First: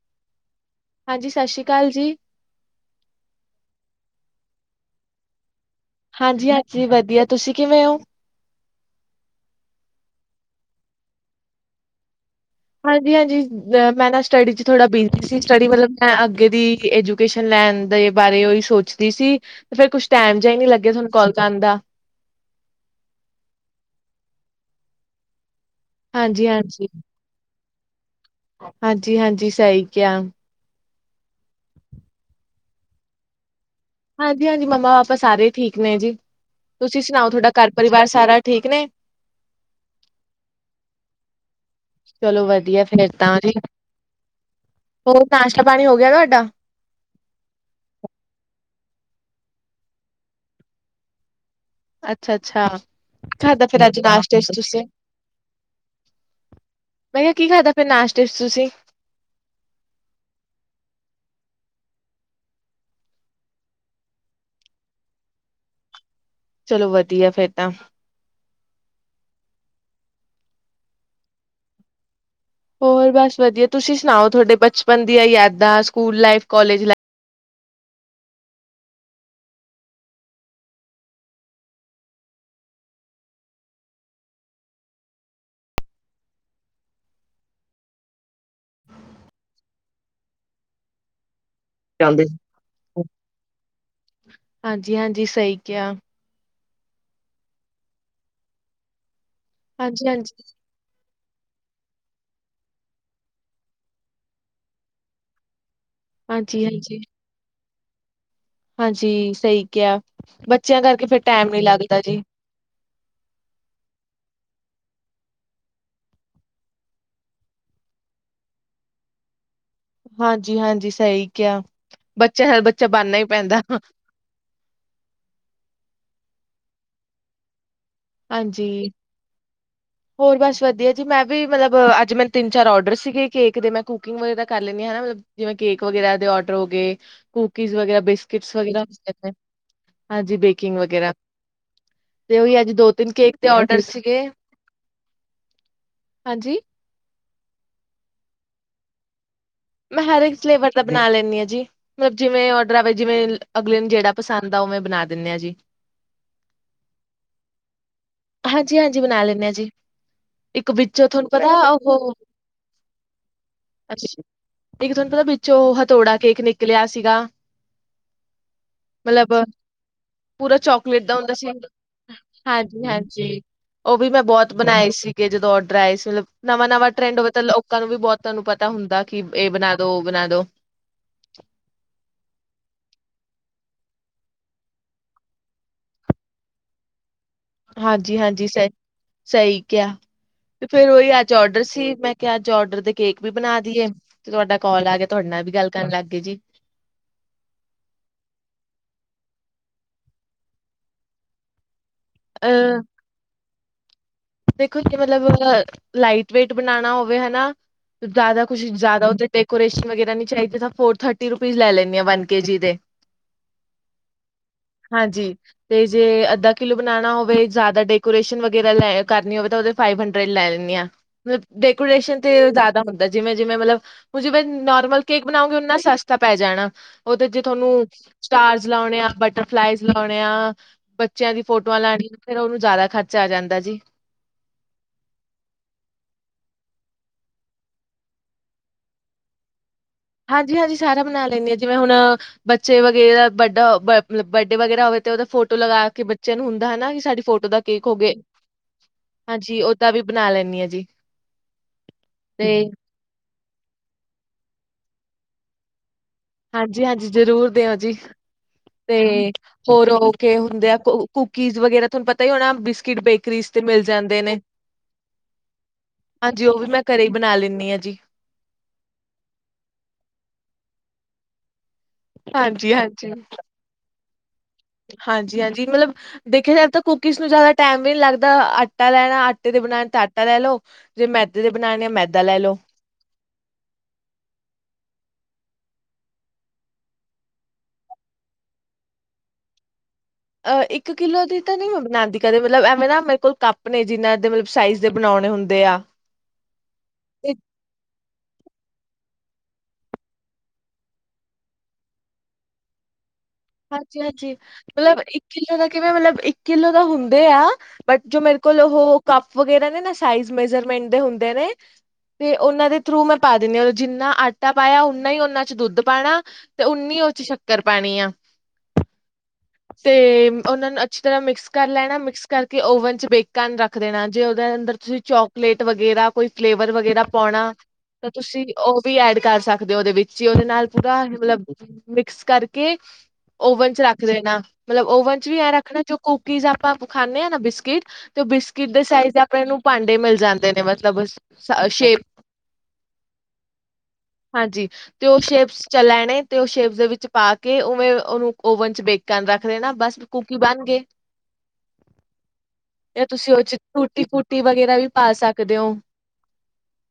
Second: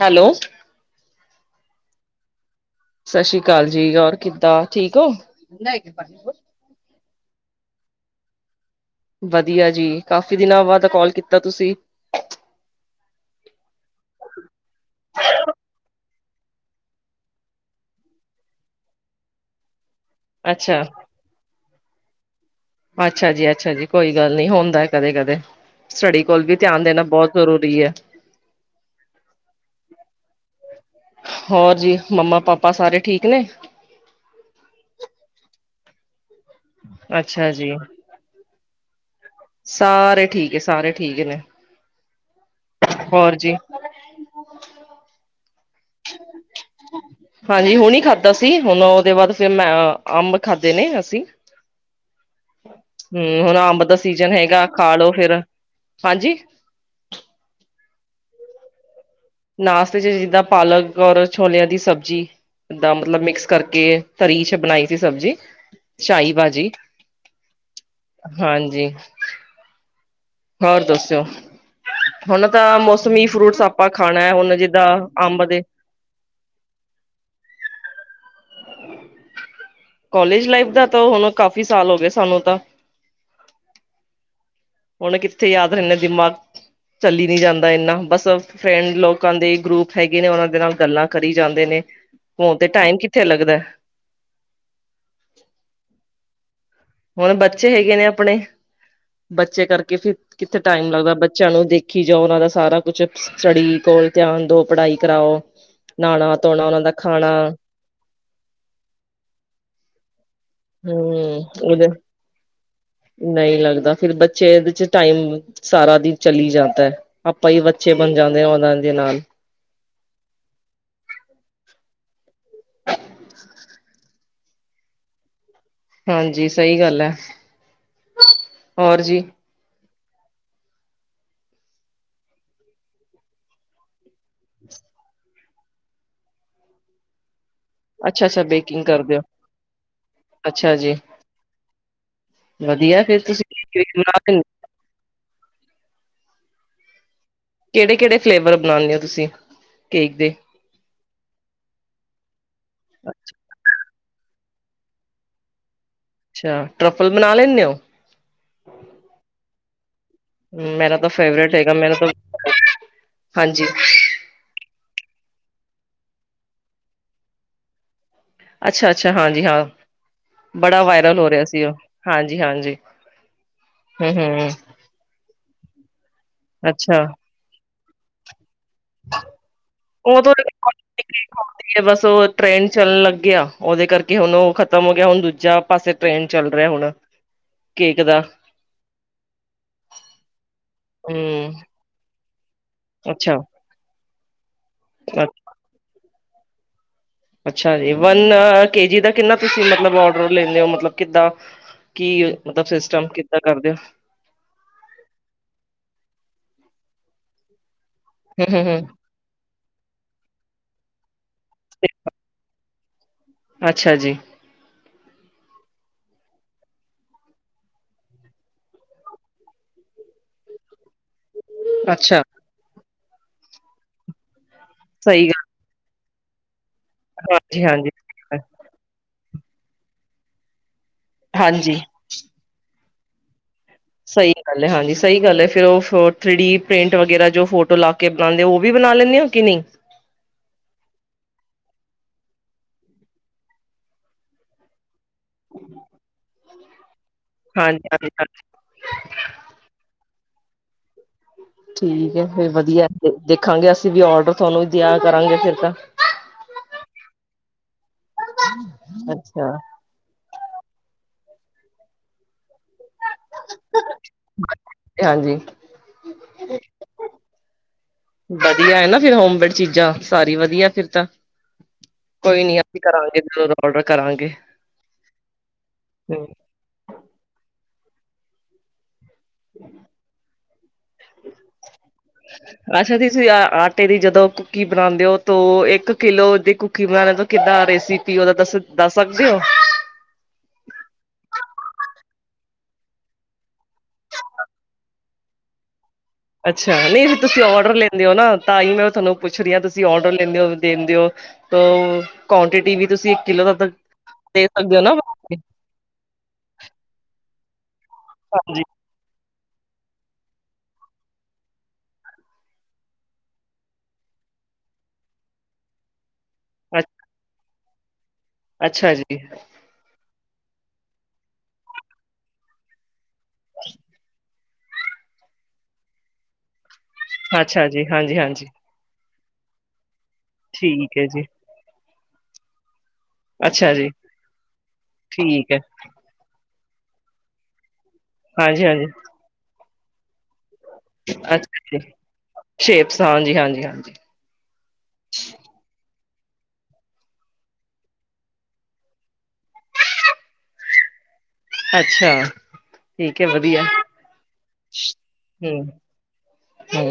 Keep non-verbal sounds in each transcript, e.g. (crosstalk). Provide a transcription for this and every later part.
Hello ਹਾਂਜੀ ਸਤਿ ਸ੍ਰੀ ਅਕਾਲ ਜੀ ਸਤਿ ਸ੍ਰੀ ਅਕਾਲ ਜੀ ਹੋਰ ਕਿੱਦਾਂ ਠੀਕ ਹੋ ਹਾਂਜੀ ਹਾਂਜੀ ਵਧੀਆ ਤੁਸੀਂ ਕਿਵੇਂ ਹੋ ਵਧੀਆ ਜੀ ਕਾਫੀ ਦਿਨਾਂ ਬਾਅਦ ਕਾਲ ਕੀਤਾ ਤੁਸੀਂ ਹਾਂਜੀ, ਹਾਂਜੀ। ਅ ਮੈਂ ਨਾ ਸਟੱਡੀ ਚ ਥੋੜਾ ਬਿਜੀ ਸੀ ਸਟੱਡੀ ਮਤਲਵ ਮੈਂ ਅੱਗੇ ਦੀ ਏਜੂਕੇਸ਼ਨ ਲੈਣ ਦੇ ਬਾਰੇ ਔਹੀ ਸੋਚਦੀ ਸੀ, ਫੇਰ ਕੁਛ ਟੈਮ ਜਿਆ ਈ ਨਹੀ ਅੱਛਾ ਲੱਗੀਆ, ਥੋਨੂੰ ਕਾਲ ਕਰਨ ਦਾ। ਅੱਛਾ ਜੀ, ਅੱਛਾ ਜੀ, ਕੋਈ ਗੱਲ ਨੀ, ਹੋਂਦਾ ਏ ਕਦੇ-ਕਦੇ। ਸਟੱਡੀ ਕੋਲ ਹਾਂਜੀ ਵੀ ਧਿਆਨ ਹਾਂਜੀ ਦੇਨਾ ਬਹੁਤ ਜ਼ਰੂਰੀ ਐ। ਹਾਂਜੀ, ਹਾਂਜੀ, ਸਹੀ ਕਿਆ। ਹੋਰ ਜੀ, ਮੰਮਾ-ਪਾਪਾ ਸਾਰੇ ਠੀਕ ਨੇ? ਹਾਂਜੀ, ਹਾਂਜੀ, ਮੰਮਾ-ਪਾਪਾ ਸਾਰੇ ਠੀਕ ਨੇ ਜੀ। ਤੁਸੀਂ ਸੁਣਾਓ? ਅੱਛਾ ਥੋਡਾ ਜੀ ਘਰ-ਪਰਿਵਾਰ ਸਾਰਾ ਠੀਕ ਨੇ? ਸਾਰੇ ਠੀਕ ਏ, ਸਾਰੇ ਠੀਕ ਏ। ਚਲੋ ਵਧੀਆ ਫੇਰ ਤਾਂ ਜੀ। ਹੋਰ ਨਾਸ਼ਤਾ ਪਾਣੀ ਹੋ ਗਿਆ ਤੁਹਾਡਾ ਹਾਂਜੀ, ਹੁਨ ਈ ਖਾਧਾ ਸੀ। ਹੁਣ ਔਦੇ ਬਾਅਲਦ ਫੇਰ, ਮੈਂ ਅੰਬ ਖਾਧੇ ਨੇ ਅਸੀ। ਅੱਛਾ ਅੱਛਾ ਕੀ ਹੂੰ, ਹੁਣ ਖਾਧਾ ਅੰਬ ਫਿਰ ਦਾ ਅੱਜ ਸੀਜਨ ਨਾਸ਼ਤੇ 'ਚ ਹੈਗਾ ਤੁਸੀਂ ਖਾ ਲੋ ਫੇਰ। ਹਾਂਜੀ। ਮੈਂ ਕਿਹਾ ਕੀ ਖਾਧਾ ਫਿਰ ਨਾਸ਼ਤੇ ਚ ਤੁਸੀ? ਨਾਸ਼ਤੇ ਚ ਜਿੱਦਾਂ ਪਾਲਕ ਔਰ ਛੋਲਿਆਂ ਦੀ ਸਬਜ਼ੀ। ਦਾ ਮਤਲਵ ਮਿਕਸ ਕਰਕੇ ਤਰੀ ਚ ਬਨਾਈ ਸੀ ਸਬਜ਼ੀ। ਸ਼ਾਹੀ ਭਾਜੀ ਚਲੋ ਵਧੀਆ ਫੇਰ ਤਾਂ। ਹਾਂਜੀ। ਔਰ ਦੱਸੋ? ਹੁਣ ਤਾਂ ਹੋਰ ਮੌਸਮੀ ਬਸ ਫਰੂਟਸ ਵਧੀਆ ਅਪਾ ਤੁਸੀਂ ਸੁਣਾਓ ਖਾਣਾ, ਹੁਣ ਤੁਹਾਡੇ ਜਿੱਦਾਂ ਬਚਪਨ ਦੀਆਂ ਅੰਬ ਦੇ ਯਾਦਾਂ school life college life college life ਦਾ ਤਾਂ ਹੁਣ ਕਾਫੀ ਸਾਲ ਹੋ ਗਏ ਸਾਨੂੰ ਤਾਂ। ਹੁਣ ਕਿੱਥੇ ਯਾਦ ਰਹਿਨਾ ਦਿਮਾਗ- ਚੱਲੀ ਨੀ ਜਾਂਦਾ ਇੰਨਾ। ਬਸ ਫਰੈਂਡ ਲੋਕਾਂ ਦੇ ਗਰੁੱਪ ਹੈਗੇ ਨੇ ਔਨਾਂ ਦੇ ਨਾਲ ਗੱਲਾ ਕਰੀ ਜਾਂਦੇ ਨੇ, ਜਾਂਦੇ ਹੋਣ ਤੇ ਟਾਈਮ ਕਿੱਥੇ ਲੱਗਦਾ। ਹਾਂਜੀ, ਹਾਂਜੀ। ਸਹੀ ਕੇਹਾ। ਹੁਣ ਬੱਚੇ ਹੈਗੇ ਨੇ ਆਪਣੇ, ਬੱਚੇ ਕਰਕੇ ਫ ਹਾਂਜੀ ਹਾਂਜੀ ਕਿੱਥੇ ਟਾਈਮ ਲੱਗਦਾ। ਬੱਚਿਆਂ ਨੂੰ ਦੇਖੀ ਜਾਓ, ਉਹਨਾਂ ਦਾ ਸਾਰਾ ਕੁਛ ਸਟੱਡੀ ਕੋਲ ਧਿਆਨ ਦੋ, ਪੜਾਈ ਕਰਾਔ। ਨਾਣਾ-ਧੋਣਾ, ਹਾਂਜੀ ਔਨਾ ਦਾ ਹਾਂਜੀ ਖਾਣਾ। ਹਾਂਜੀ, ਸਹੀ ਕਿਆ ਬੱਚਿਆਂ ਕਰਕੇ ਫਿਰ ਹਮ ਟੈਮ ਉਹਦੇ, ਨਹੀਂ ਲੱਗਦਾ। ਫੇਰ ਬੱਚੇ ਇਦੇ ਚ ਟਾਈਮ ਸਾਰਾ ਦਿਨ ਚੱਲੀ ਜਾਂਦਾ ਏ, ਆਪਾ ਈ ਬੱਚੇ ਬਨ ਜਾਂਦੇ ਆ ਔਨਾ ਦੇ ਨਾਲ। ਹਾਂਜੀ, ਹਾਂਜੀ, ਸਹੀ ਕਿਹਾ। ਬੱਚਿਆ ਨਾ ਬੱਚਾ ਬਣਨਾ ਹੀ ਪੈਂਦਾ। ਹਾਂਜੀ, ਸਹੀ ਗੱਲ ਏ। ਹਾਂਜੀ। ਹੋਰ ਬਸ ਵਧੀਆ ਜੀ, ਮੈਂ ਵੀ ਮਤਲਬ ਅੱਜ ਮੈਨ ਤਿੰਨ-ਚਾਰ ਔਡਰ ਸੀਗੇ ਕੇਕ ਦੇ। ਮੈਂ ਕੁਕਿੰਗ ਵਗੈਰਾ ਕਰ ਲੈਨੀ ਹਨਾ ਮਤਲਵ ਜਿਵੇ ਕੇਕ ਵਗੈਰਾ ਦੇ ਔਡਰ ਹੋ ਗੇ ਕੁੂਕੀਜ਼ ਵਗੈ, ਅੱਛਾ ਅੱਛਾ ਬਿਸਕਿਟਸ ਬੇਕਿੰਗ ਵਗੈਰਾ, ਕਰਦੇ ਹੋ ਹਾਂਜੀ, ਅੱਛਾ ਬੇਕਿੰਗ ਜੀ ਵਗੈਰਾ। ਤੇ ਉਹੀ ਅੱਜ ਵਧੀਆ ਦੋ-ਤਿੰਨ ਫਿਰ ਕੇਕ ਤੁਸੀਂ ਦੇ ਔਡਰ ਕੇਕ ਸੀਗੇ, ਬਣਾ ਲੈਂਦੇ ਹਾਂਜੀ। ਕੇੜੇ-ਕੇੜੇ ਫਲੇਵਰ ਬਣਾਨੇ ਔ ਤੁਸੀ? ਮੈ ਹਰ ਇੱਕ ਫਲੇਵਰ ਦਾ ਬਨਾ ਲੈਨੀ ਆ ਜੀ, ਮਤਲਵ ਜਿਵੇ ਔਡਰ ਆਵੇ, ਜਿਵੇਂ ਅਗਲੇ ਜੇੜਾ ਪਸੰਦ ਆ, ਉਵੇਂ ਬਨਾ ਦਿਨੇ ਆ ਜੀ। ਅੱਛਾ ਟਰਫਲ ਬਣਾ ਲੈਂਦੇ ਹੋ ਹਾਜੀ, ਹਾਜੀ, ਬਨਾ ਲੈਨੇ ਆ ਜੀ। ਇੱਕ ਮੇਰਾ ਵਿੱਚੋ ਤਾਂ ਥੋਨੂੰ ਫੇਵਰੇਟ ਪਤਾ ਹੈਗਾ ਮੇਰਾ ਤਾਂ ਉਹ, ਹਾਂਜੀ, ਅੱਛਾ। ਇੱਕ ਥੋਨੂੰ ਪਤਾ ਵਿੱਚੋ ਹਥੌੜਾ ਕੇਕ ਨਿਕਲਿਆ ਸੀਗਾ? ਅੱਛਾ, ਅੱਛਾ, ਮਤਲਬ ਹਾਂਜੀ ਹਾਂ। ਪੂਰਾ ਬੜਾ ਚੋਕਲੇਟ ਦਾ ਵਾਇਰਲ ਹੋ ਹੁੰਦਾ ਰਿਹਾ ਸੀ, ਉਹ ਹਾਂਜੀ-ਹਾਂਜੀ। ਹਾਂਜੀ-ਹਾਂਜੀ। ਉਹ ਵੀ ਮੈ ਹੂੰ-ਹੂੰ, ਬਹੁਤ ਬਣਾਏ ਸੀਗੇ, ਜਦੋਂ ਔਡਰ ਆਏ ਸੀ, ਮਤਲਵ ਨਵਾ-ਨਵਾ ਅੱਛਾ। ਟਰੈਂਡ ਹੋਵੇ ਤਾਂ ਲੋਕਾਂ ਨੂੰ ਵੀ ਬਹੁਤ, ਤਾਂਨੂੰ ਪਤਾ ਹੁੰਦਾ ਕਿ ਇਹ ਬਣਾ ਦੋ ਉਹ ਬਣਾ ਓਦੋ ਦੋ, (inaudible) ਓ ਟ੍ਰੇਨ ਚਲ ਲਗੇ ਆ ਓਦੇ ਕਰਕੇ ਹੁਨ ਓ ਖਤਮ ਹੋ ਗਿਆ, ਹੁਨ ਦੂਜਾ ਪਾਸੇ ਟ੍ਰੇਨ ਚੱਲ ਰਿਆ ਹੁਣ। ਕੇਕ ਹਾਂਜੀ, ਦਾ, ਹਾਂਜੀ, ਸਈ, ਸਈ ਕਿਆ ਤੇ ਫੇਰ ਓਈ ਅੱਜ ਹੂੰ, ਔਡਰ ਸੀ, ਮੈਂ ਕਿ ਅੱਜ ਔਡਰ ਦੇ ਕੇਕ ਵੀ ਅੱਛਾ। ਬਨਾ ਦੀਏ, ਤੇ ਤੁਵਾਡਾ ਕੋਲ ਆ ਗਿਆ, ਤੁਹਾਡੇ ਨਾਲ ਵੀ ਗੱਲ ਕਰਨ ਲੱਗ ਗਏ ਜੀ। ਅੱਛਾ ਜੀ, ਵਨ ਕੇ ਜੀ ਦਾ ਕਿੰਨਾ ਤੁਸੀ ਮਤਲਬ ਓਰਡਰ ਲੈਨੇ ਓ, ਮਤਲਬ ਕਿੱਦਾ? ਕੀ ਅ ਮਤਲਬ ਸਿਸਟਮ ਕਿੱਦਾ ਕਰਦੇ ਔ? ਦੇਖੋ (unintelligible) ਲਾਈਟ ਵੇਟ ਬਨਾਣਾ ਹੋਵੇ, ਹਨਾ ਜਾਦਾ ਕੁਛ, ਹੂੰ-ਹੂੰ, ਹੂੰ, ਜਾਦਾ ਉਤੇ ਡੈਕੋਰੇਸ਼ਨ ਵਗੈਰਾ ਨੀ ਚਾਈਦੀ, ਤਾ ਫੋਰ ਥਰਟੀ ਰੁਪੀਜ਼ ਲੈ ਹੂੰ, ਲੈਨੇ ਆ ਵਨ ਕੇ ਜੀ ਦੇ। ਅੱਛਾ ਜੀ। ਹਾਂਜੀ, ਤੇ ਜੇ ਅੱਧਾ ਕਿਲੋ ਬਨਾਨਾ ਹੋਵੇ, ਜਾਦਾ ਡੈਕੋਰੇਸ਼ਨ ਵਗੈਰਾ ਲੈ ਕਰਨੀ ਹੋਵੇ ਤੇ ਓਦੇ ਫਾਈਵ ਹੰਡਰਡ ਲੈ ਲੈਨੀ ਆ, ਮਤਲਬ ਡੈਕੋਰੇਸ਼ਨ ਅੱਛਾ। ਤੇ ਜਾਦਾ ਹੁੰ ਜਿਵੇਂ-ਜਿਵੇਂ ਮਲਬ ਹੁਨ ਜਿਵੇ ਨੋਰਮਲ ਕੇਕ ਸਹੀ ਗੱਲ, ਬਨਾਉਂਗੀ ਉਨਾ ਸਸਤਾ ਪੈ ਜਾਨਾ। ਓਦੇ ਚ ਥੋਨੂੰ ਹਾਂਜੀ-ਹਾਂਜੀ, ਹਾਂਜੀ। ਸਟਾਰਸ ਲਾਉਨੇ ਆ, ਬਟਰਫਲਾਈਜ਼ ਲੋਨੇ ਆ ਬੱਚਿਆਂ ਦੀ ਹਾਂਜੀ ਫੋਟੋਆਂ ਲਾਨੀ, ਫੇਰ ਓਨੂੰ ਜਾਦਾ ਖਰਚਾ ਆ ਜਾਂਦਾ ਜੀ। ਸਈ ਗੱਲ ਏ, ਹਾਂਜੀ ਸਈ ਗੱਲ ਏ ਫੇਰ ਓ (unintelligible) ਥ੍ਰੀ ਡੀ ਪ੍ਰਿੰਟ ਵਗੈਰਾ ਜੋ ਫੋਟੋ ਲਾ ਕੇ ਬਨਾਂਦੇ ਓ ਵੀ ਬਨਾ ਲੈ (unintelligible) ਕਿ ਨਈ ਹਾਂਜੀ, ਹਾਂਜੀ ਸਾਰਾ ਬਨਾ ਲੈਨੀ ਆ ਜਿਵੇ, ਹੁਨ ਬੱਚੇ ਵਗੈਰਾ ਵੱਡਾ (inaudible) ਬਰਡੇ ਵਗੈਰਾ ਹੋਵੇ ਤੇ ਓਦਾ ਫੋਟੋ ਲਗਾ ਕੇ ਬੱਚਆ ਨੂੰ ਹੁੰਦਾ ਹਨਾ, ਕਿ ਸਾਡੀ ਫੋਟੋ ਦਾ ਹਾਂਜੀ ਕੇਕ ਹਾਂਜੀ ਹੋਗੇ, ਹਾਂਜੀ ਹਾਂਜੀ ਓੱਦਾ ਵੀ ਬਨਾ ਲੈਨੀ ਆ ਜੀ। ਠੀਕ ਐ ਫੇਰ ਤੇ ਵਦੀਐ ਦੇਖਾਂਗੇ, ਅਸੀ ਵੀ ਓਡਰ ਥੋਨੂੰ ਦੇਆ ਕਰਾਂਗੇ ਫੇਰ ਤਾ। ਹਾਂਜੀ, ਹਾਂਜੀ ਜ਼ਰੂਰ ਦੇਓ ਜੀ, ਤੇ ਅੱਛਾ ਹੋਰ ਹੋ ਕੇ ਹੁੰਦੇ ਆ। (unintelligible) ਕੁੂਕੀਜ਼ ਵਗੈਰਾ ਥੋਨੂੰ ਪਤਾ ਈ ਹੋਨਾ, ਬਿਸਕਿਟ ਬੇਕਰੀਜ਼ ਤੇ ਮਿਲ ਜਾਂਦੇ ਨੇ। ਹਾਂਜੀ ਹਾਂਜੀ, ਓ ਵੀ ਮੈਂ ਘਰੇ ਈ ਬਨਾ ਲੈਨੀ ਆ ਜੀ। ਵਦੀਆ ਏ ਨਾ ਫੇਰ, ਹੋਮਮੇਡ ਚੀਜ਼ਾਂ ਸਾਰੀ ਵਦੀਆ ਫੇਰ ਤਾਂ ਕੋਈ ਨੀ ਅਸੀ ਕਰਾਂਗੇ, ਜਦੋ ਓਡਰ ਕਰਾਂਗੇ। ਹਾਂਜੀ, ਹਾਂਜੀ ਮਤਲਬ ਹਮ, ਦੇਖਿਆ ਜਾਵੇ, ਤਾ ਕੁਕੀਜ਼ ਨੂੰ ਜਾਦਾ ਟੈਮ ਵੀ ਨੀ ਲੱਗਦਾ, ਆਟਾ ਲੈਨ ਆਟੇ ਦੇ ਬਨਾਨੇ ਤਾ ਆਟਾ ਲੈ ਲੋ, ਜੇ ਮੈਦੇ ਦੇ ਬਨਾਨੇ ਆ ਮੈਦਾ ਲੈ ਲੋ। ਅੱਛਾ, ਤੁਸੀ ਆ ਆਟੇ ਦੀ ਜਦੋ ਕੁੱਕੀ ਬਨਾਂਦੇ ਹੋ ਤੋ ਏੱਕ ਕਿਲੋ ਦੀ ਕੁਕੀ ਬਨਾਨੇ ਤੋ ਕਿੱਦਾ ਰੈਸਿਪੀ, ਓਦਾ ਦੱਸ- ਦੱਸ ਸਕਦੇ ਓ? ਅ ਏੱਕ ਕਿਲੋ ਦੀ ਤਾ ਨੀ ਮੈਂ ਬਨਾਂਦੀ ਕਦੇ ਮਤਲਬ ਐਵੇ, ਨਾ ਮੇਰੇ ਕੋਲ ਕੱਪ ਨੇ, ਜਿਨਾਂ ਦੇ ਮਲਬ ਸਾਈਜ਼ ਦੇ ਬਨੋ (unintelligible) ਹੁੰਦੇ ਆ। ਅੱਛਾ, ਨਈ ਫੇਰ ਤੇ ਤੁਸੀ ਓਡਰ ਲੈਂਦੇ ਓ ਨਾ ਤਾ ਈ ਮੈਂ ਤੋਨੂੰ ਪੁੱਛ ਰੀ ਆ, ਤੁਸੀ ਓਡਰ ਲੈਂਦੇ ਓ, ਦੇਂਦੇ ਓ ਤੋ ਕੋਂਟਿਟੀ ਵੀ ਤੁਸੀ ਹਾਂਜੀ, ਹਾਂਜੀ ਮਲਬ ਇੱਕ ਕਿੱਲੋ ਦਾ ਕਿਵੇਂ, ਮਤਲਬ ਇੱਕ ਕਿੱਲੋ ਦਾ ਹੁੰਦੇ ਆ ਬਟ ਜੋ ਮੇਰੇ ਕੋਲ ਹਾਂਜੀ (unintelligible) ਕੱਪ ਵਗੈਰਾ ਨੇ ਨਾ, ਸਾਈਜ਼ ਮੇਜਰਮੈਂਟ ਦੇ ਹੁੰਦੇ ਨੇ ਤੇ ਓਨਾਂ ਦੇ ਥਰੂ ਮੈਂ ਪਾ ਦੇਨੀ ਆ, ਜਿੰਨਾ ਆਟਾ ਪਾਇਆ ਉਨਾ ਈ ਓਨਾਂ ਚ ਦੁੱਧ ਪਾਨਾ। ਤੇ ਅੱਛ- ਉਨੀ ਓਦੇ ਚ ਸ਼ੱਕਰ ਪੈਨੀ ਆ। ਅੱਛਾ ਜੀ। ਤੇ ਓਨਾ ਨੂੰ ਅੱਛੀ ਤਰਾ ਮਿਕਸ ਕਰ ਲੈਨਾ, ਮਿਕਸ ਕਰਕੇ ਓਵਨ ਚ ਬੇਕ ਕਰਨ ਰੱਖ ਦੇਨਾ, ਜੇ ਓ ਅੰਦਰ ਤੁਸੀ ਚੋਕਲੇਟ ਵਗੈਰਾ, ਕੋਈ ਫਲੇਵ ਵਰ ਵਗੈਰਾ ਪੋਣਾ ਅੱਛਾ ਜੀ ਤਾ ਹਾਂਜੀ ਤੁਸੀ ਹਾਂਜੀ ਓ ਵੀ ਐਡ ਕਰ ਸਕਦੇ ਓ ਓਦੇ ਵਿੱਚ ਤੁਸੀ ਓਦੇ ਨਾਲ ਠੀਕ ਪੂਰਾ ਹੈ ਜੀ ਮਲਬ ਮਿਕਸ ਕਰਕੇ ਓਵਨ ਅੱਛਾ ਚ ਜੀ ਰੱਖ (unintelligible) ਮਲਬ ਓਵਨ ਚ ਵੀ ਐਂ ਠੀਕ ਹੈ ਰੱਖਨਾ ਜੋ ਕੂਕੀਜ਼ ਆਪਾ ਖਾਂਦੇ ਆ ਨਾ ਬਿਸਕਿਟ ਤੇ ਓ ਹਾਂਜੀ ਬਿਸਕਿਟ ਦੇ ਹਾਂਜੀ ਸਾਈਜ਼ ਆਪਨੇ ਨੂੰ ਪਾਂਡੇ ਮਿਲ ਜਾਂਦੇ ਨੇ ਮਤਲਬ ਅੱਛਾ (inaudible) ਜੀ ਸ਼ੇਪ ਸ਼ੇਪਸ ਹਾਂਜੀ ਹਾਂਜੀ ਹਾਂਜੀ ਹਾਂਜੀ, ਤੇ ਓ ਸ਼ੇਪਸ ਚੱਲ ਲੈਨੇ ਤੇ ਓ ਸ਼ੇਪਸ ਦੇ ਵਿੱਚ ਪਾ ਕੇ ਉਵੇਂ ਓਨੂੰ ਓਵਨ ਚ ਬੇਕ ਕਰਨ ਰੱਖ ਦੇਨਾ, ਬੱਸ ਕੂਕੀ ਬਾਨਗੇ। ਅੱਛਾ। ਯਾ, ਠੀਕ ਹੈ ਤੁਸੀਂ ਓਦੇ ਚ ਵਧੀਆ ਟੂਟੀ-ਫੂਟੀ ਵਗੈਰਾ ਵੀ ਪਾ ਸਕਦੇ ਹਮ ਓ। ਹਮ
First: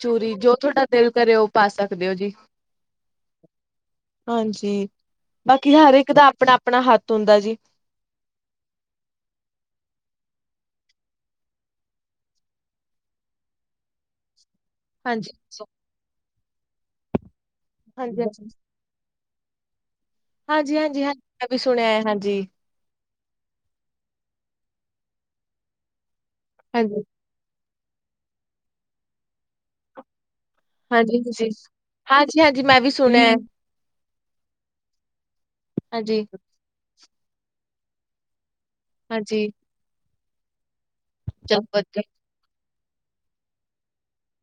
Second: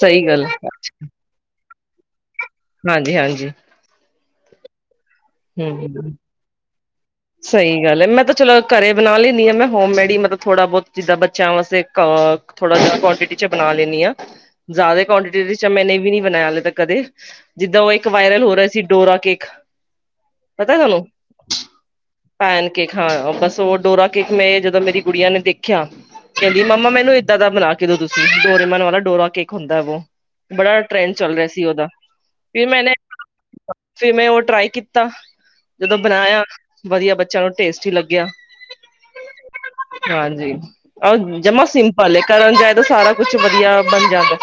ਸਹੀ ਗੱਲ ਜੋ ਥੋਡਾ ਦਿਲ ਕਰੇ ਓ ਪਾ ਸਕਦੇ ਓ ਜੀ। ਹਾਂਜੀ-ਹਾਂਜੀ। ਹਾਂਜੀ, ਬਾਕੀ ਹਰ ਇੱਕ ਦਾ ਆਪਣਾ ਆਪਣਾ ਹੱਥ ਹੁੰਦਾ ਜੀ ਸਹੀ ਗੱਲ ਹੈਏ ਮੈਂ ਤਾਂ ਚਲੋ ਘਰੇ ਬਣਾ ਲੈਂਨੀ ਹਾਂ, ਮੈਂ ਹੋਮੇਡ ਹੀ ਮਤਲਬ ਥੋੜਾ ਬਹੁਤ ਜਿੱਦਾਂ ਬੱਚਿਆਂ ਵਾਸਤੇ ਅ ਥੋੜਾ ਜਾਂ ਕੁਆਂਟਿਟੀ ਚ ਬਣਾ ਲੈਨੀ ਆ। ਜ਼ਿਆਦਾ ਹਾਂਜੀ ਕੁਆਂਟਿਟੀ ਮੈਨੇ ਵੀ ਨੀ ਬਣਾਇਆ ਹੱਲੇ ਤਕ ਕਦੇ, ਜਿੱਦਾਂ ਉਹ ਇੱਕ ਹਾਂਜੀ ਵਾਇਰਲ ਹਾਂਜੀ ਹੋ ਰਿਹਾ ਸੀ ਡੋਰਾ ਕੇਕ ਪਤਾ ਹਾਂਜੀ ਹਾਂਜੀ ਤੁਹਾਨੂੰ ਹਾਂਜੀ ਮੈਂ ਵੀ ਸੁਣਿਆ ਹੈ ਹਾਂਜੀ ਪੈਨ ਕੇਕ ਹਾਂ ਬਸ ਉਹ ਡੋਰਾ ਕੇਕ ਮੈਂ ਮੇਰੀ ਕੁੜੀਆਂ ਨੇ ਦੇਖਿਆ ਕਹਿੰਦੀ ਮਮਾਂ ਹਾਂਜੀ ਮੈਨੂੰ ਇੱਦਾਂ ਦਾ ਬਣਾ ਕੇ ਦੋ ਤੁਸੀਂ, ਡੋਰੇਮੋਨ ਵਾਲਾ ਡੋਰਾ ਕੇਕ ਹੁੰਦਾ ਵੋ ਬੜਾ ਟ੍ਰੈਂਡ ਚੱਲ ਰਿਹਾ ਹਾਂਜੀ-ਹਾਂਜੀ, ਸੀ ਉਹਦਾ, ਹਾਂਜੀ-ਹਾਂਜੀ ਫਿਰ ਮੈਂ ਵੀ ਮੈਂਨੇ ਸੁਣਿਆ ਐ, ਫਿਰ ਮੈਂ ਉਹ ਟਰਾਈ ਕੀਤਾ। ਤਾ ਜਦੋਂ ਹਾਂਜੀ-ਹਾਂਜੀ। ਬਣਾਇਆ, ਵਧੀਆ ਬੱਚਿਆਂ ਨੂੰ ਟੇਸਟੀ ਲੱਗਿਆ ਹਾਂਜੀ ਹਾਂਜੀ, ਆ ਚੱਲ ਜਮਾ ਵਧੀਆ। ਸਿੰਪਲ ਕਰਨ ਜਾਏ ਤਾਂ ਸਾਰਾ ਕੁਛ ਵਧੀਆ ਬਣ ਜਾਂਦਾ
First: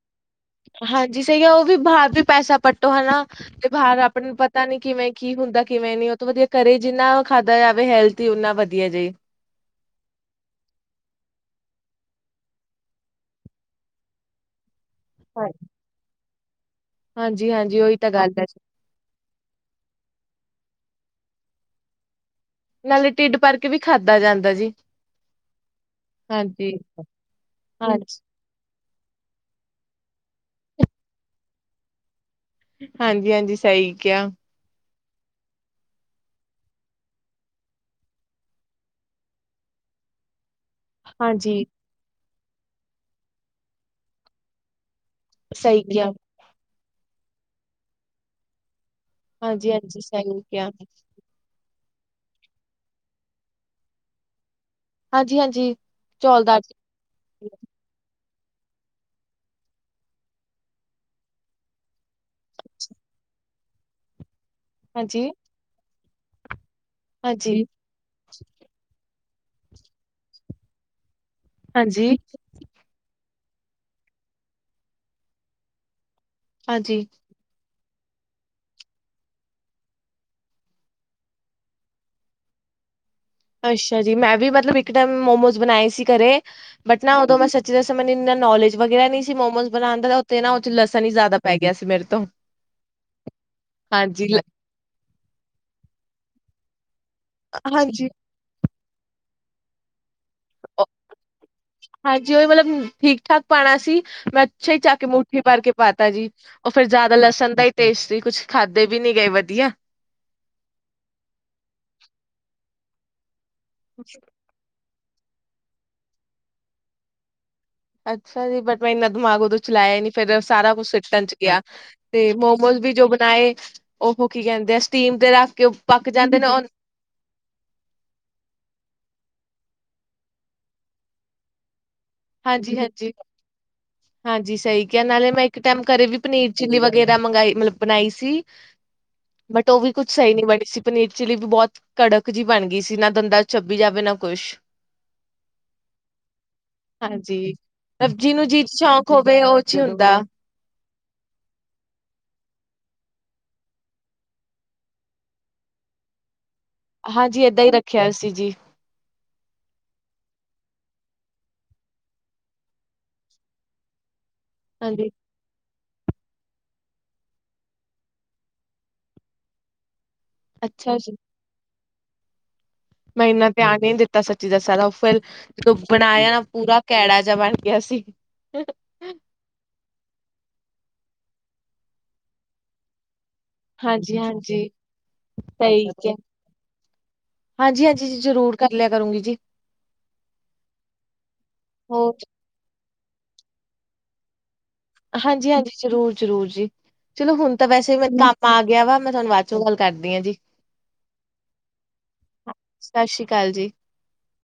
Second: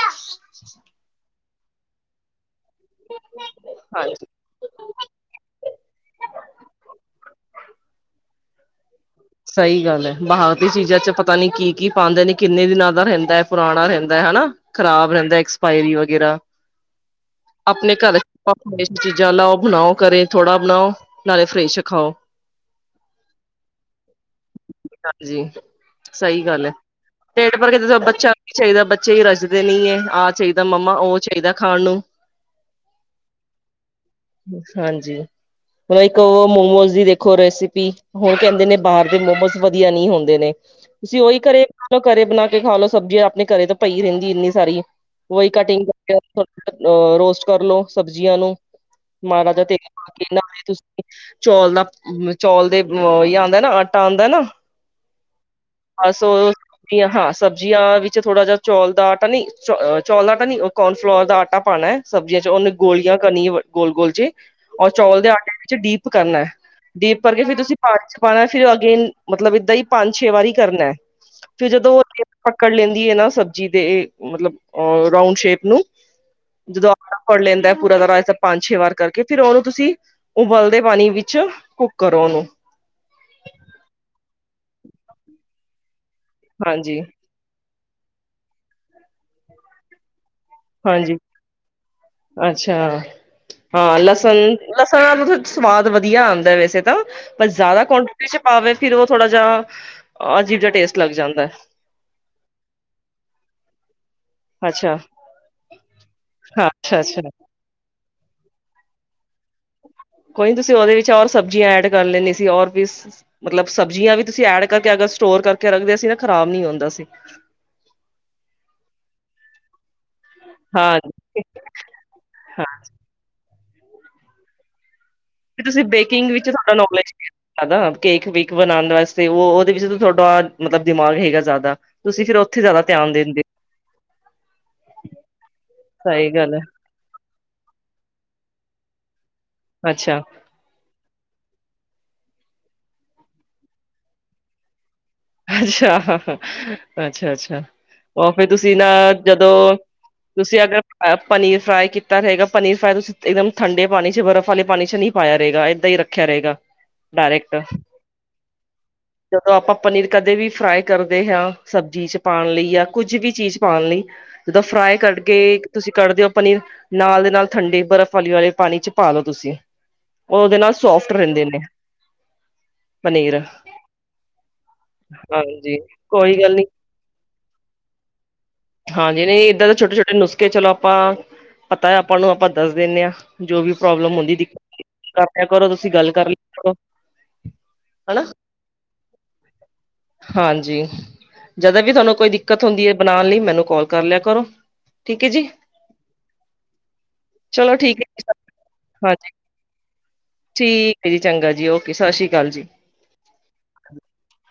ਹਾਂਜੀ, ਸਹੀ ਆ ਉਹ ਵੀ ਬਾਹਰ ਵੀ ਪੈਸਾ ਪੱਟੋ ਹਨਾ, ਤੇ ਬਾਹਰ ਹਾਂਜੀ। ਆਪਣੇ ਨੂੰ ਪਤਾ ਨੀ ਕਿਵੇਂ ਕੀ ਹੁੰਦਾ ਕਿਵੇਂ ਨੀ ਉਹ ਤੋਂ ਵਧੀਆ ਕਰੇ ਜਿੰਨਾ ਖਾਧਾ ਜਾਵੇ ਹੈਲਦੀ ਊਨਾ ਵਧੀਆ ਜੇ। ਸਹੀ ਗੱਲ ਹੈ, ਬਾਹਰ ਦੀਆਂ ਚੀਜ਼ਾਂ ਚ ਪਤਾ ਨੀ ਕੀ ਕੀ ਪਾਉਂਦੇ ਨੇ ਕਿੰਨੇ ਦਿਨਾਂ ਦਾ ਰਹਿੰਦਾ ਹੈ ਪੁਰਾਣਾ ਰਹਿੰਦਾ ਹਨਾ ਖ਼ਰਾਬ ਰਹਿੰਦਾ ਐਕਸਪਾਇਰੀ ਵਗੈਰਾ। ਹਾਂਜੀ-ਹਾਂਜੀ ਆਪਣੇ ਉਹੀ ਤਾਂ ਕਰ ਚ ਗੱਲ ਐ, ਆਪਾਂ ਹ ਚੀਜ਼ਾਂ ਲਾਓ ਬਣਾਓ ਕਰੇ। ਥੋੜਾ ਬਣਾਓ ਨਾਲੇ ਫਰੈਸ਼ ਖਾਓ। ਨਾਲੇ ਟਿਡ ਭਰ ਕੇ ਵੀ ਖਾਧਾ ਜਾਂਦਾ ਜੀ। ਹਾਂਜੀ ਸਹੀ ਗੱਲ ਹੈ, ਹਾਂਜੀ, ਟਿਡ ਪਰ ਕਿਤੇ ਬੱਚਾ ਵੀ ਚਾਹੀਦਾ (unintelligible) ਰਜਦੇ ਨਹੀਂ ਹੈ, ਆਹ ਚਾਹੀਦਾ ਮੰਮਾ ਉਹ ਚਾਹੀਦਾ ਖਾਣ ਨੂੰ। ਹਾਂਜੀ-ਹਾਂਜੀ ਸਹੀ ਕਿਹਾ। ਮਤਲਬ ਇੱਕ ਉਹ ਮੋਮੋਜ਼ ਦੀ ਦੇਖੋ ਰੈਸਿਪੀ ਹੁਣ ਕਹਿੰਦੇ ਨੇ ਬਾਹਰ ਦੇ ਮੋਮੋਸ ਵਧੀਆ ਨਹੀਂ ਹੁੰਦੇ ਨੇ ਤੁਸੀਂ ਉਹੀ ਹਾਂਜੀ ਘਰੇ ਘਰੇ ਬਣਾ ਖਾ ਲਓ ਸਬਜ਼ੀਆਂ ਆਪਣੇ ਘਰੇ ਤੋਂ ਪਈ ਰਹਿੰਦੀ ਇੰਨੀ ਸਾਰੀ ਵਹੀ ਸਹੀ ਕਟਿੰਗ ਕਿਹਾ। ਕਰਕੇ ਅ ਰੋਸਟ ਕਰਲੋ ਸਬਜ਼ੀਆਂ ਨੂੰ। ਮਹਾਰਾਜਾ ਤੇਰੇ ਹਾਂਜੀ-ਹਾਂਜੀ ਸਹੀ (unintelligible) ਕਿਹਾ, ਤੁਸੀਂ ਚੌਲ ਦਾ ਚੌਲ ਦੇ ਜਾਂ ਨਾ ਆਟਾ ਆਂਦਾ ਨਾ ਹਾਂਜੀ-ਹਾਂਜੀ ਬਸ ਚੌਲ ਉਹ ਦਾ ਸ ਹਾਂਜੀ, ਹਾਂ ਸਬਜ਼ੀਆਂ ਵਿੱਚ ਥੋੜਾ ਜਿਹਾ ਚੌਲ ਦਾ ਆਟਾ ਨੀ ਚੋਲ ਦਾ ਆਟਾ ਨੀ ਕੋਰਨਫਲੋਵਰ ਦਾ ਆਟਾ ਪਾਣਾ ਹੈ ਸਬਜ਼ੀਆਂ ਚ ਉਣੁ ਗੋਲਿਆਂ ਚ ਕਰਨੀ ਗੋਲ ਗੋਲ ਜੇ ਔਰ ਚੌਲ ਦੇ ਹਾਂਜੀ, ਆਟੇ ਵਿੱਚ ਡੀਪ ਕਰਨਾ ਡੀਪ ਕਰਕੇ ਹਾਂਜੀ, ਫਿਰ ਤੁਸੀਂ ਪਾਣੀ ਚ ਪਾਣਾ ਫਿਰ ਅੱਗੇਨ ਮਤਲਬ ਏਦਾਂ ਹੀ ਪੰਜ ਛੇ ਵਾਰੀ ਕਰਨਾ ਹੈ ਫਰ ਜਦੋਂ ਉਹ ਰੇ ਪਕੜ ਲੈਂਦੀ ਹੈ ਨਾ ਸ ਜੀ ਦੇ ਮਤਲਬ ਅ ਰਾਊਂਡ ਸ਼ੇਪ ਨੂੰ ਜਦੋਂ ਹਾਂਜੀ। ਆਟਾ ਫੜ ਲੈਂਦਾ ਪੂਰਾ ਤਰ੍ਹਾਂ ਇਸ ਤ ਪੰਜ ਛੇ ਵਾਰ ਕਰਕੇ ਫਿਰ ਉਹਨੂੰ ਤੁਸੀਂ ਉਬਲਦੇ ਪਾਣੀ ਵਿੱਚ ਕੁੱਕ ਕਰੋ ਉਹਨੂੰ। ਅੱਛਾ ਜੀ, ਮੈਂ ਵੀ ਮਤਲਬ ਇੱਕ ਟਮ ਮੋਮੋਸ ਬਣਾਏ ਸੀ ਕਰੇ ਹਾਂਜੀ ਬਟ ਨਾ ਉਦੋਂ ਮੈਂ ਸੱਚ ਦਸਾ ਮੈਨੂੰ ਇੰਨਾ ਨੋਲੇਜ ਵਗੈਰਾ ਨਹੀਂ ਸੀ ਮੋਮੋਸ ਬਣਾਣ ਦਾੱ ਊਤ ਤੇ ਨਾ ਉੱਥੇ ਲਸਣ ਹੀ ਹਾਂਜੀ ਜ਼ਿਆਦਾ ਪੈ ਗਿਆ ਸੀ ਮੇਰੇ ਤੋਂ ਅੱਛਾ। ਹਾਂ ਹਾਂਜੀ ਲਸਣ ਲ- ਲਸਣ ਸਵਾਦ ਵਧੀਆ ਆਂਦਾ ਵੈਸੇ ਤਾਂ ਪਰ ਜ਼ਿਆਦਾ ਹਾਂਜੀ ਕੁਆਂਟੀਟੀ ਚ ਪਾਵੇ ਫਿਰਰ ਉਹ ਥੋੜਾ ਜਾਂ ਅਜੀਬ ਜਾਂ ਉਹ- ਟੇਸਟ ਲੱਗ ਜਾਂਦਾ ਹਾਂਜੀ ਉਹ ਵੀ ਮਤਲਬ ਠੀਕ ਠਾਕ ਪਾਣਾ ਸੀ ਮੈਂ ਅੱਛਾ ਹੀ ਚੱਕ ਕੇ ਮੂਠੀ ਪਰ ਕੇ ਪਾਤਾ ਜੀ, ਹਾਂ ਉਹ ਫੇਰ ਜ਼ਿਆਦਾ ਅੱਛਾ-ਅੱਛਾ ਲਸਣ ਦਾ ਹੀ ਟੇਸਟ ਸੀ ਕੁਛ ਖਾਧਦੇ ਵੀ ਨੀ ਗਏ ਵਧ ਕੋਈ ਨੀ ਤੁਸੀਂ ਉਹਦੇ ਵਿੱਚ ਰ ਸਬਜ਼ੀਆਂ ਐਡ ਕਰ ਲੈਣੀ ਸੀ ਔਰ ਵੀ ਮਤਲਬ ਸਬਜ਼ੀਆਂ ਵੀ ਤੁਸੀਂ ਐਡ ਕਰਕੇ ਅ ਸਟੋਰ ਕਰਕੇ ਰੱਖਦੇ ਸੀ ਨਾ ਖਰਾਬ ਨੀ ਹੁੰਦਾ ਸੀ ਅੱਛਾ ਜੀ, ਬਟ ਮੈਂ ਇੰਨਾ ਦਿਮਾਗ ਉਦੋਂ ਚਲਾਇਆ ਨੀ। ਫਿਰ ਸਾਰਾ ਕੁਛ ਹਾਂ ਸਿੱਟਣ ਚ ਗਿਆ ਤੇ ਹਾਂ ਮੋਮੋਜ਼ ਵੀ ਜੋ ਬਣਾਏ ਉਹ ਕੀ ਕਹਿੰਦੇ ਅ ਤੁਸੀਂ ਬੇਕਿੰਗ ਵਿੱਚ ਤੁਹਾਡਾ ਨੋਲੇਜ (unintelligible) ਕੇਕ ਵੈਕ ਬਣਾਣ ਵਾਸਤੇ। ਉਹਦੇ ਵਿੱਚ ਤੁਹਾਡਾ ਮਤਲਬ ਦਿਮਾਗ ਹੈਗਾ ਜ਼ਿਆਦਾ ਤੁਸੀਂ ਫਿਰ ਉੱਥੇ ਹਾਂਜੀ ਜ਼ਿਆਦਾ ਹਾਂਜੀ ਧਿਆਨ ਦਿੰਦੇ ਹਾਂਜੀ, ਸਹੀ ਕਿਹਾ ਨਾਲੇ ਮੈਂ ਇੱਕ ਟਾਈਮ ਘਰੇ ਵੀ ਸਹੀ ਪਨੀਰ ਗੱਲ ਹੈ ਚਿੱਲੀ ਵਗੈਰਾ ਮੰਗਈ ਮਤਲਬ ਬਣਾਈ ਸੀ। ਬਟ ਉਹ ਵੀ ਕੁਛ ਅੱਛਾ ਸਹੀ ਨਹੀਂ ਬਣੀ ਸੀ ਪਨੀਰ ਚਿਲੀ ਵੀ ਬਹੁਤ ਕੜਕ ਜਿਹੀ ਬਣ ਗਈ ਸੀ ਨਾ ਦੰਦਾਂ ਛੱਬੀ ਜਾਵੇ ਨਾ ਕੁਛ ਅੱਛਾ ਅੱਛਾ ਹਾਂਜੀ ਅੱਛਾ ਮਤਲਬ ਉਹ ਜਿਹਨੂੰ ਫੇ ਜੀ ਤੁਸੀਂ ਸ਼ੌਕ ਹੋਵੇ ਜਦੋਂ ਉਹ ਚ ਹੀ ਹੁੰਦਾ ਤੁਸੀਂ ਪਨੀਰ ਫਰਾਈ ਕੀਤਾ ਰਹੇਗਾ ਪਨੀਰ ਫਰਾਈ ਤੁਸੀਂ ਇੱਕਦਮ ਠੰਡੇ ਪਾਣੀ ਚ ਬਰਫ਼ ਵਾਲੇ ਪਾਣੀ ਚ ਨੀ ਪਾਇਆ ਰਹੇਗਾ ਇਦਾਂ ਹੀ ਰੱਖਿਆ ਰਹੇਗਾ ਹਾਂਜੀ ਏਦਾਂ ਹੀ ਡਾਇਰੈਕਟ ਰੱਖਿਆ ਸੀ ਜੀ। ਜਦੋਂ ਆਪਾਂ ਪਨੀਰ ਕਦੇ ਵੀ ਫਰਾਈ ਕਰਦੇ ਹ ਸਬਜ਼ੀ ਚ ਪਾਉਣ ਲਈ ਜਾਂ ਕੁੱਝ ਵੀ ਚੀਜ਼ ਪਾਉਣ ਲਈ ਜਿੱਦਾਂ ਫਰਾਈ ਹਾਂਜੀ ਕਰਕੇ ਤੁਸੀਂ ਕੱਢਦੇ ਹੋ ਪਨੀਰ ਨਾਲ ਦੇ ਨਾਲ ਠੰਡੇ ਬਰਫ਼ ਵਾਲੀ ਵਾਲੇ ਪਾਣੀ ਚ ਪਾ ਲਓ ਤੁਸੀਂ ਉਹ ਉਹਦੇ ਨਾਲ ਅੱਛਾ ਸੋਫਟ ਜੀ ਰਹਿੰਦੇ ਨੇ ਮੈਂ ਪਨੀਰ ਇੰਨਾ ਧਿਆਨ ਨੀ ਦਿੱਤਾ ਸੱਚੀ ਦਾ ਸਾ ਉਹ ਫਿਰ ਜਦੋਂ ਹਾਂਜੀ ਬਣਾਇਆ ਨਾ ਕੋਈ ਗੱਲ ਨੀ ਪੂਰਾ ਕੈੜਾ ਜਿਹਾ ਬਣ ਗਿਆ ਸੀ ਹਾਂਜੀ ਨਹੀਂ ਇੱਦਾਂ ਦੇ ਛੋਟੇ ਛੋਟੇ ਨੁਸਖੇ ਚਲੋ ਆਪਾਂ ਆਪਾਂ ਪਤਾ ਆਪਾਂ ਨੂੰ ਆਪਾਂ ਦੱਸ ਦਿੰਦੇ ਹਾਂ ਜੋ ਵੀ ਪ੍ਰੋਬਲਮ ਹੁੰਦੀ ਹਾਂਜੀ-ਹਾਂਜੀ ਕਰ ਕਰੋ ਤੁਸੀਂ ਗੱਲ ਕਰ ਲ ਕਰੋ ਹਾਂਜੀ ਹਾਂਜੀ ਜੀ ਹਨਾ ਜ਼ਰੂਰ ਕਰ ਲਿਆ ਕਰੂੰਗੀ ਜੀ ਹਾਂਜੀ ਜਦੋਂ ਵੀ ਹੋਰ ਤੁਹਾਨੂੰ ਕੋਈ ਦਿੱਕਤ ਹੁੰਦੀ ਹੈ ਬਣਾਉਣ ਲਈ ਮੈਨੂੰ ਕਾਲ ਕਰ ਲਿਆ ਕਰੋ ਠੀਕ ਹੈ ਜੀ ਹਾਂਜੀ ਹਾਂਜੀ ਜ਼ਰੂਰ ਜ਼ਰੂਰ ਜੀ ਚਲੋ ਹੁਣ ਤਾਂ ਵੈਸੇ ਠੀਕ ਵੀ ਹੈ ਮੇਨੂੰ ਜੀ ਕੰਮ ਆ ਗਿਆ ਵਾ ਮੈਂ ਤੁਹਾਨੂੰ ਹਾਂਜੀ ਬਾਅਦ ਚੋਂ ਗੱਲ ਕਰਦੀ ਹਾਂ ਜੀ ਠੀਕ ਹੈ ਜੀ ਚੰਗਾ ਜੀ ਓਕੇ ਸਤਿ ਸ਼੍ਰੀ ਅਕਾਲ ਜੀ ਸਤਿ ਸ੍ਰੀ (inaudible)